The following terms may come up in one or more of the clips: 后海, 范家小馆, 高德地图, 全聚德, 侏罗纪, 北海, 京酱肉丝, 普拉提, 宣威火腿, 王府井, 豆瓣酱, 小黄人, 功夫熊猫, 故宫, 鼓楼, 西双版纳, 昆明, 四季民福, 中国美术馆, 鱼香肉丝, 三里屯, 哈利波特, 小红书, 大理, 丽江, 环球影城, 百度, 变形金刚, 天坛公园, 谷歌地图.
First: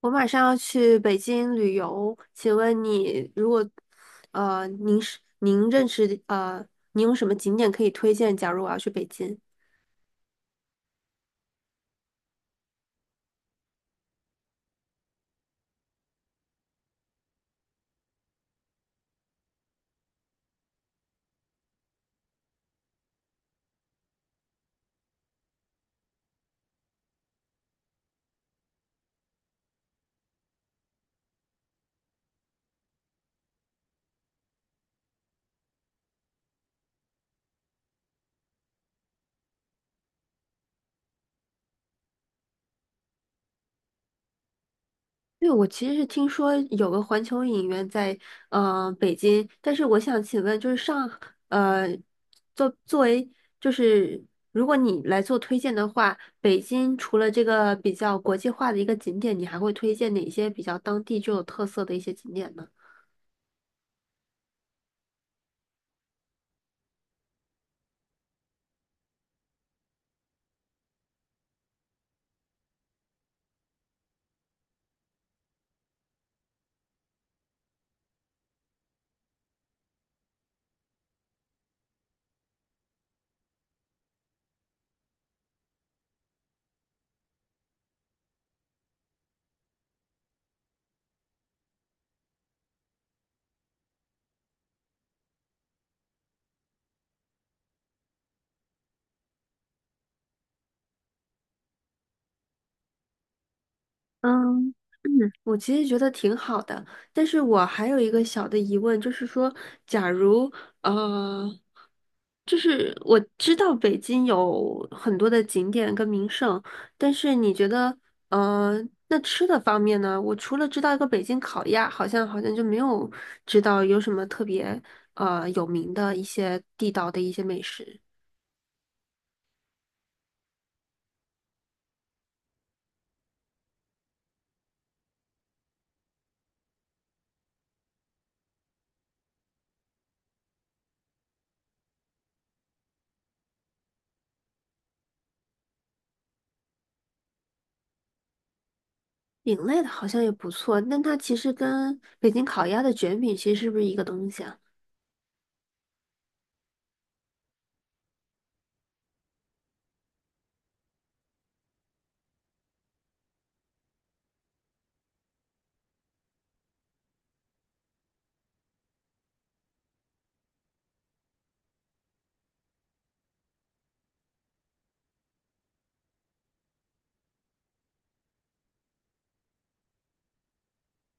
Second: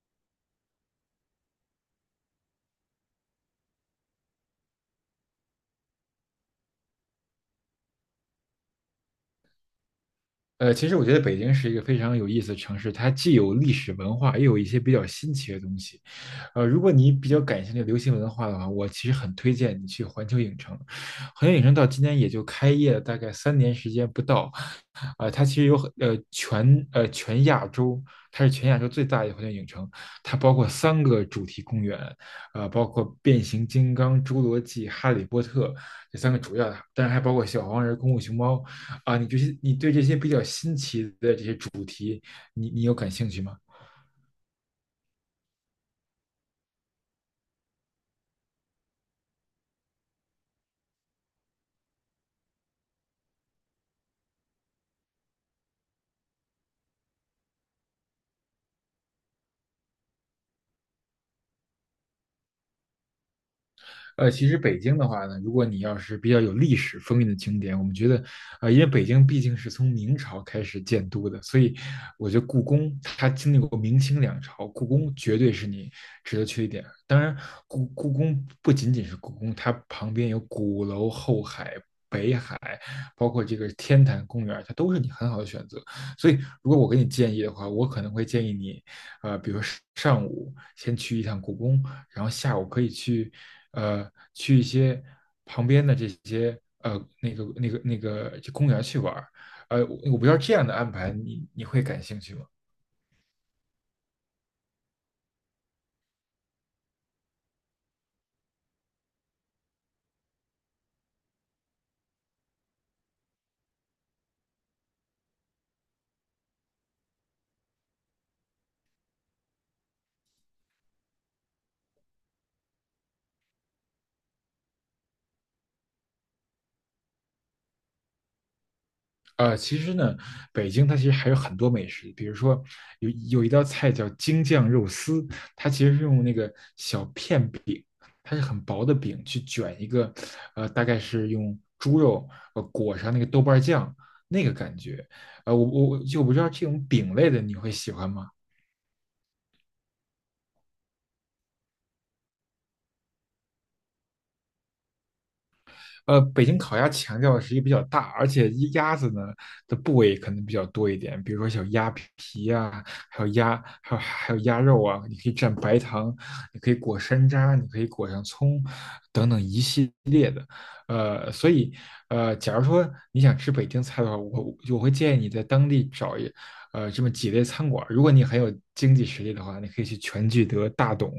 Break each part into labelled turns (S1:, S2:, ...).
S1: 我马上要去北京旅游，请问你如果，您是您认识的您有什么景点可以推荐？假如我要去北京，
S2: 其实我觉得北京是一个非常有意思的城市，它既有历史文化，也有一些比较新奇的东西。如果你比较感兴趣流行文化的话，我其实很推荐你去环球影城。环球影城到今天也就开业了大概3年时间不到，啊、它其实有很全亚洲，它是全亚洲最大的环球影城，它包括三个主题公园，包括变形金刚、侏罗纪、哈利波特这三个主要的，当然还包括小黄人、功夫熊猫啊，你对这些比较新奇的这些主，你有感兴趣吗？
S1: 因为我其实是听说有个环球影院在北京，但是我想请问，就是上呃作为就是如果你来做推荐的话，北京除了这个比较国际化的一个景点，你还会推荐哪些比较当地具有特色的一些景点呢？
S2: 其实北京的话呢，如果你要是比较有历史风韵的景点，我们觉得，因为北京毕竟是从明朝开始建都的，所以我觉得故宫它经历过明清两朝，故宫绝对是你值得去的一点。当然，故宫不仅仅是故宫，它旁边有鼓楼、后海、北海，包括这个天坛公园，它都是你很好的选择。所以，如果我给你建议的话，我可能会建议你比如说上午先去一趟故宫，然后下午可以去一些旁边的这些那个公园去玩儿。我不知道这样的安排你会感兴趣吗？
S1: 嗯。我其实觉得挺好的，但是我还有一个小的疑问，就是说，假如呃，就是我知道北京有很多的景点跟名胜，但是你觉得，呃，那吃的方面呢？我除了知道一个北京烤鸭，好像就没有知道有什么特别有名的一些地道的一些美食。
S2: 其实呢，北京它其实还有很多美食，比如说有有一道菜叫京酱肉丝，它其实是用那个小片饼，它是很薄的饼去卷一个，大概是用猪肉裹上那个豆瓣酱那个感觉，呃，我我不知道这种饼类的你会喜欢吗？
S1: 饼类的好像也不错，但它其实跟北京烤鸭的卷饼其实是不是一个东西啊？
S2: 北京烤鸭强调的是一个比较大，而且一鸭子呢的部位可能比较多一点，比如说小鸭皮啊，还有鸭，还有鸭肉啊，你可以蘸白糖，你可以裹山楂，你可以裹上葱，等等一系列的。所以假如说你想吃北京菜的话，我会建议你在当地这么几类餐馆儿如果你很有经济实力的话，你可以去全聚德、大董，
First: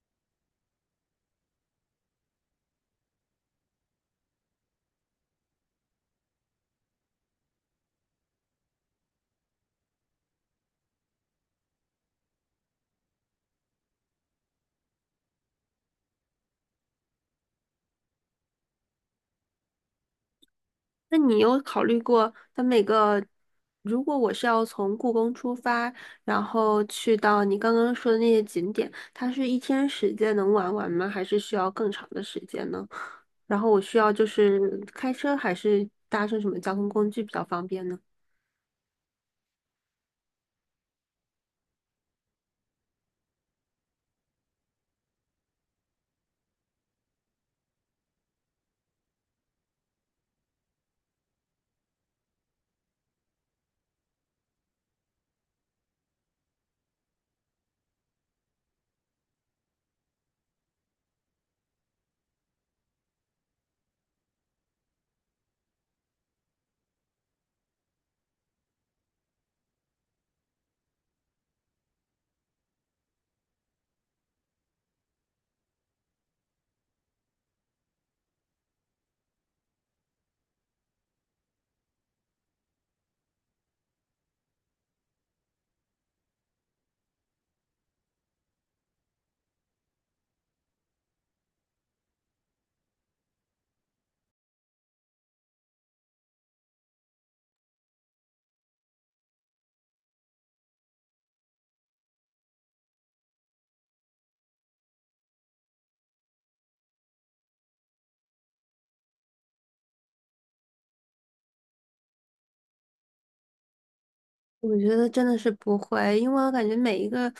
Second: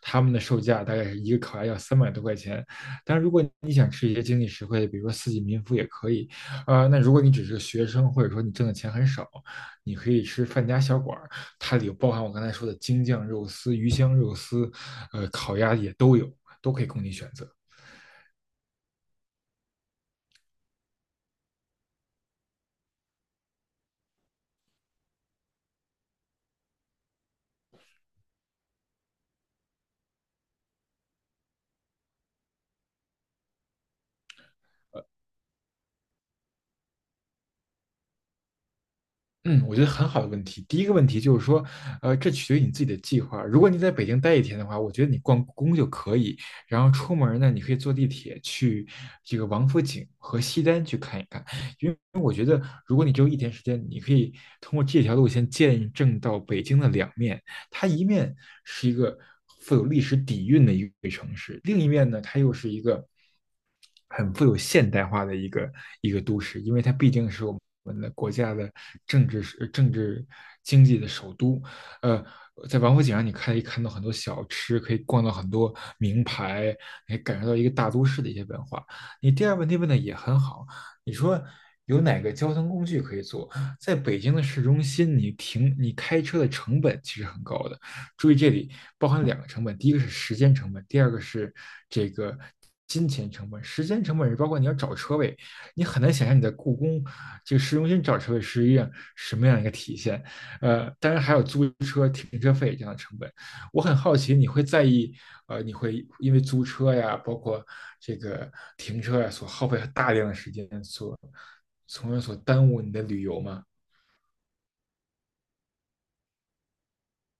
S2: 他们的售价大概是一个烤鸭要300多块钱，但如果你想吃一些经济实惠的，比如说四季民福也可以。那如果你只是个学生，或者说你挣的钱很少，你可以吃范家小馆儿，它里有包含我刚才说的京酱肉丝、鱼香肉丝，烤鸭也都有，都可以供你选择。
S1: 那你有考虑过，它每个，如果我是要从故宫出发，然后去到你刚刚说的那些景点，它是一天时间能玩完吗？还是需要更长的时间呢？然后我需要就是开车还是搭乘什么交通工具比较方便呢？
S2: 嗯，我觉得很好的问题。第一个问题就是说，这取决于你自己的计划。如果你在北京待一天的话，我觉得你逛故宫就可以，然后出门呢，你可以坐地铁去这个王府井和西单去看一看。因为我觉得，如果你只有一天时间，你可以通过这条路线见证到北京的两面。它一面是一个富有历史底蕴的一个城市，另一面呢，它又是一个很富有现代化的一个都市，因为它毕竟是我们的国家的政治政治经济的首都。呃，在王府井上，你可以看到很多小吃，可以逛到很多名牌，也可以感受到一个大都市的一些文化。你第二个问题问的也很好，你说有哪个交通工具可以坐？在北京的市中心，你开车的成本其实很高的，注意，这里包含两个成本，第一个是时间成本，第二个是这个金钱成本。时间成本是包括你要找车位，你很难想象你在故宫这个市中心找车位是一样什么样一个体现。当然还有租车、停车费这样的成本。我很好奇，你会在意你会因为租车呀，包括这个停车呀，所耗费大量的时间，从而耽误你的旅游吗？
S1: 我觉得真的是不会，因为我感觉每一个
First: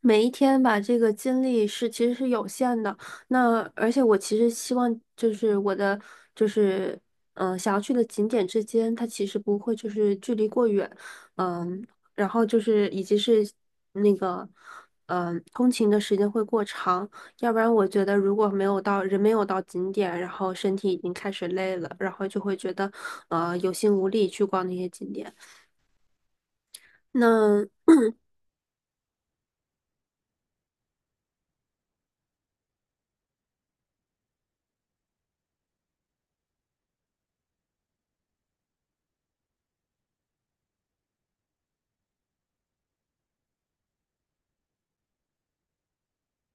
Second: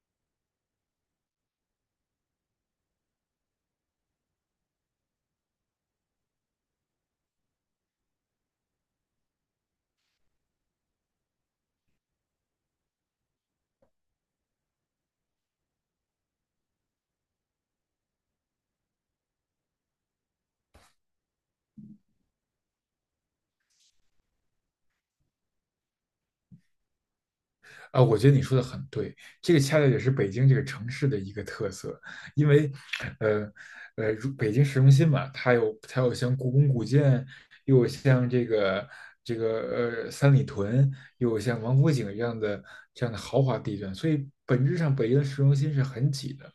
S1: 每一天吧，这个精力是其实是有限的。那而且我其实希望就是我的就是想要去的景点之间，它其实不会就是距离过远，嗯，然后就是以及是那个通勤的时间会过长，要不然我觉得如果没有到人没有到景点，然后身体已经开始累了，然后就会觉得有心无力去逛那些景点。那
S2: 啊，我觉得你说的很对，这个恰恰也是北京这个城市的一个特色，因为，呃，如北京市中心嘛，它有像故宫古建，又有像这个三里屯，又有像王府井这样的豪华地段，所以本质上北京的市中心是很挤的。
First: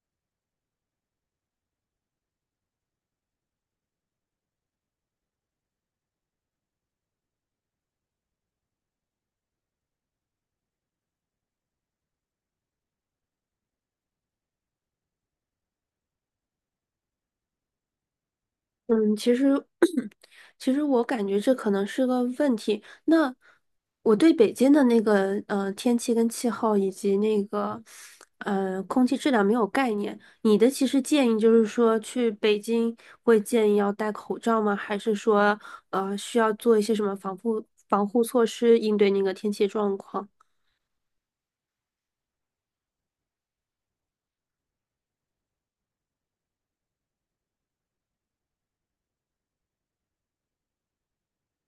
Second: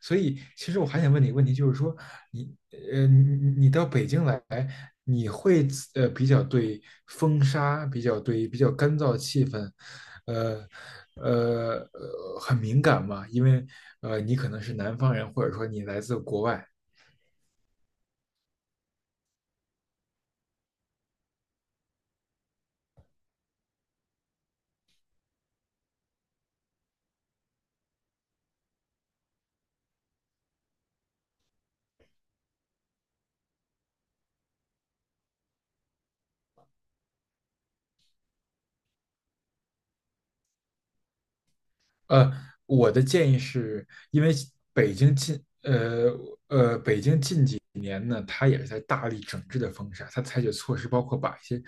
S2: 所以，其实我还想问你一个问题，就是说，你你到北京来，你会比较对风沙，比较干燥的气氛，呃很敏感吗？因为你可能是南方人，或者说你来自国外。
S1: 嗯，其实，其实我感觉这可能是个问题。那我对北京的那个天气跟气候以及那个空气质量没有概念。你的其实建议就是说去北京会建议要戴口罩吗？还是说需要做一些什么防护措施应对那个天气状况？
S2: 呃，我的建议是，因为北京近，它也是在大力整治的风沙，它采取措施包括把一些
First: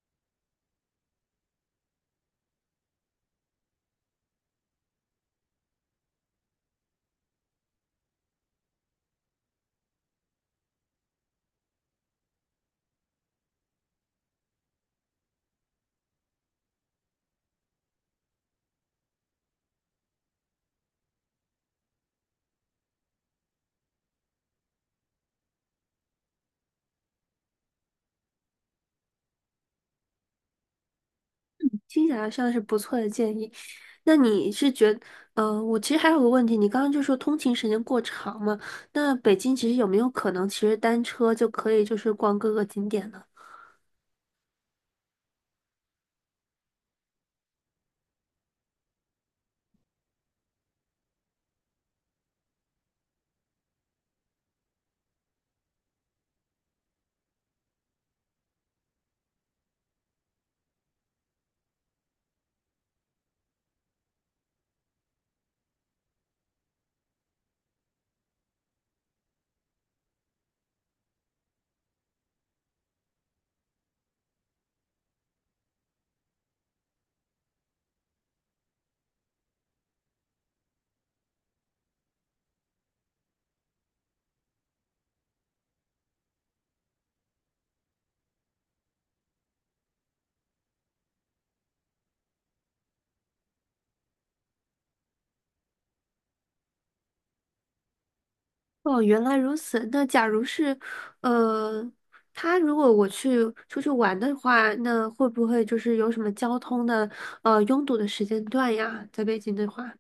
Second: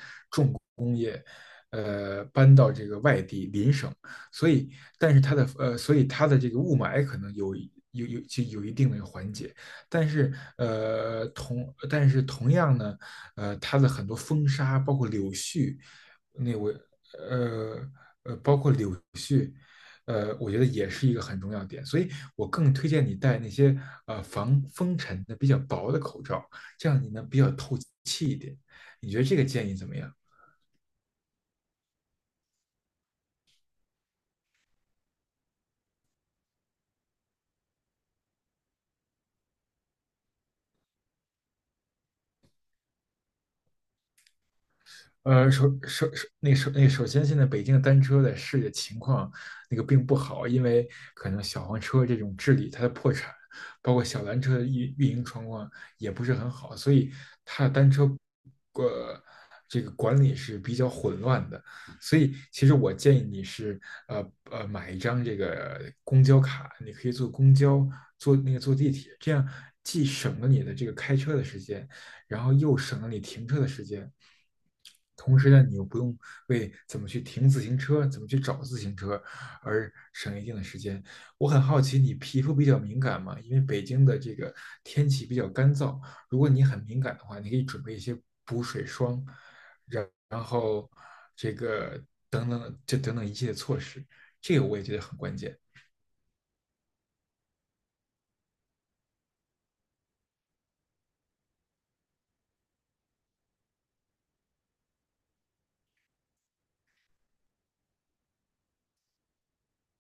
S2: 搬到这个外地邻省，所以但是它的所以它的这个雾霾可能有一定的缓解，但是同样呢，它的很多风沙包括柳絮，那我呃。我觉得也是一个很重要的点，所以我更推荐你戴那些防风尘的比较薄的口罩，这样你能比较透气一点。你觉得这个建议怎么样？
S1: 听起来像是不错的建议。那你是觉得，我其实还有个问题，你刚刚就说通勤时间过长嘛？那北京其实有没有可能，其实单车就可以就是逛各个景点呢？
S2: 首先，现在北京的单车的市里的情况那个并不好，因为可能小黄车这种治理它的破产，包括小蓝车的运营状况也不是很好，所以它的单车呃这个管理是比较混乱的。所以其实我建议你是买一张这个公交卡，你可以坐公交，坐那个坐地铁，这样既省了你的这个开车的时间，然后又省了你停车的时间。同时呢，你又不用为怎么去停自行车、怎么去找自行车而省一定的时间。我很好奇，你皮肤比较敏感吗？因为北京的这个天气比较干燥，如果你很敏感的话，你可以准备一些补水霜，然后这个等等一系列措施，这个我也觉得很关键。
S1: 哦，原来如此。那假如是，呃，他如果我去出去玩的话，那会不会就是有什么交通的，拥堵的时间段呀？在北京的话。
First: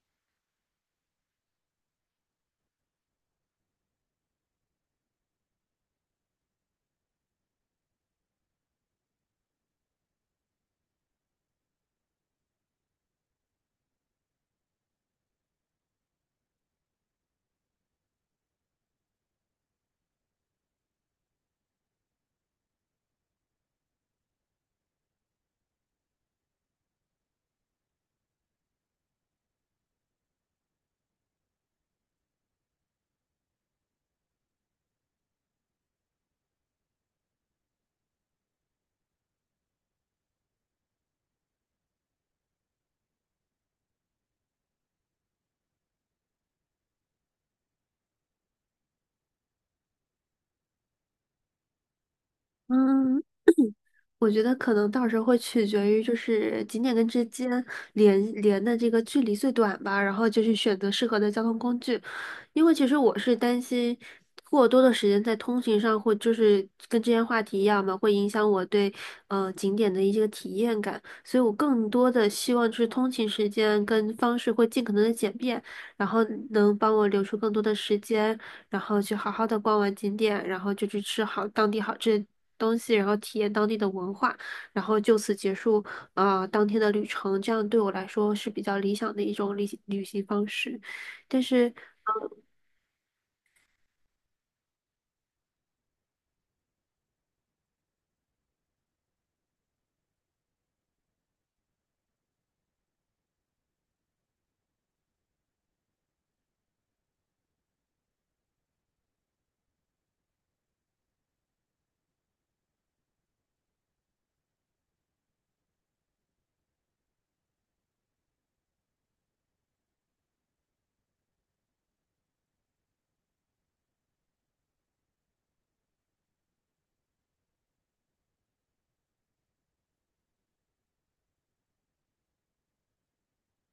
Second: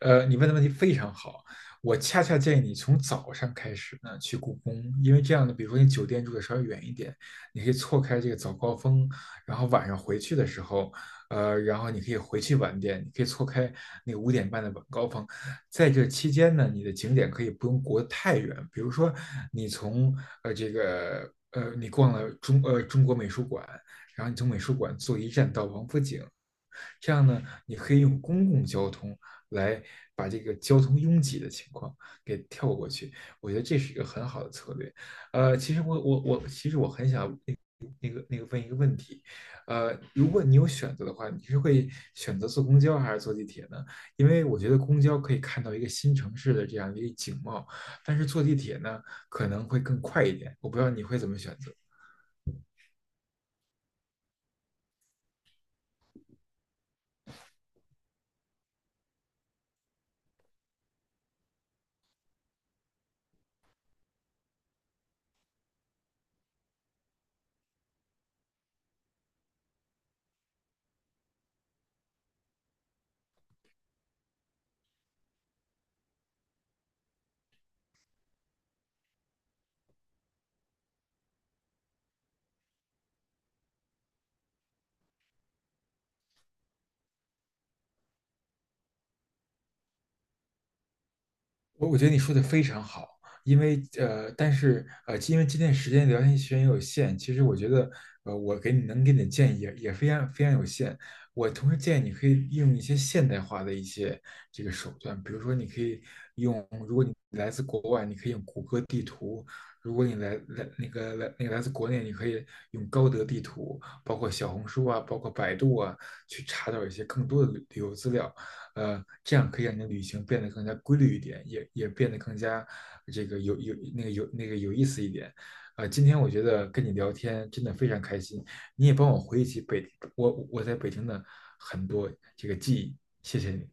S2: 你问的问题非常好，我恰恰建议你从早上开始呢去故宫，因为这样呢，比如说你酒店住的稍微远一点，你可以错开这个早高峰，然后晚上回去的时候，然后你可以回去晚点，你可以错开那个5点半的晚高峰，在这期间呢，你的景点可以不用过得太远，比如说你从呃这个呃你逛了中国美术馆，然后你从美术馆坐一站到王府井。这样呢，你可以用公共交通来把这个交通拥挤的情况给跳过去。我觉得这是一个很好的策略。其实我很想问一个问题，如果你有选择的话，你是会选择坐公交还是坐地铁呢？因为我觉得公交可以看到一个新城市的这样一个景貌，但是坐地铁呢可能会更快一点。我不知道你会怎么选择。
S1: 嗯，我觉得可能到时候会取决于就是景点跟之间连的这个距离最短吧，然后就去选择适合的交通工具。因为其实我是担心过多的时间在通勤上会就是跟之前话题一样嘛，会影响我对景点的一些体验感，所以我更多的希望就是通勤时间跟方式会尽可能的简便，然后能帮我留出更多的时间。然后去好好的逛完景点，然后就去吃好当地好吃的东西，然后体验当地的文化，然后就此结束啊当天的旅程。这样对我来说是比较理想的一种旅行方式，但是。
S2: 我觉得你说的非常好，因为但是因为今天时间聊天时间也有限，其实我觉得我能给你的建议也非常非常有限。我同时建议你可以用一些现代化的一些这个手段，比如说你可以用，如果你来自国外，你可以用谷歌地图；如果你来来那个来那个来自国内，你可以用高德地图，包括小红书啊，包括百度啊，去查找一些更多的旅游资料。这样可以让你的旅行变得更加规律一点，也变得更加这个有有那个有那个有意思一点。今天我觉得跟你聊天真的非常开心，你也帮我回忆起我在北京的很多这个记忆，谢谢你。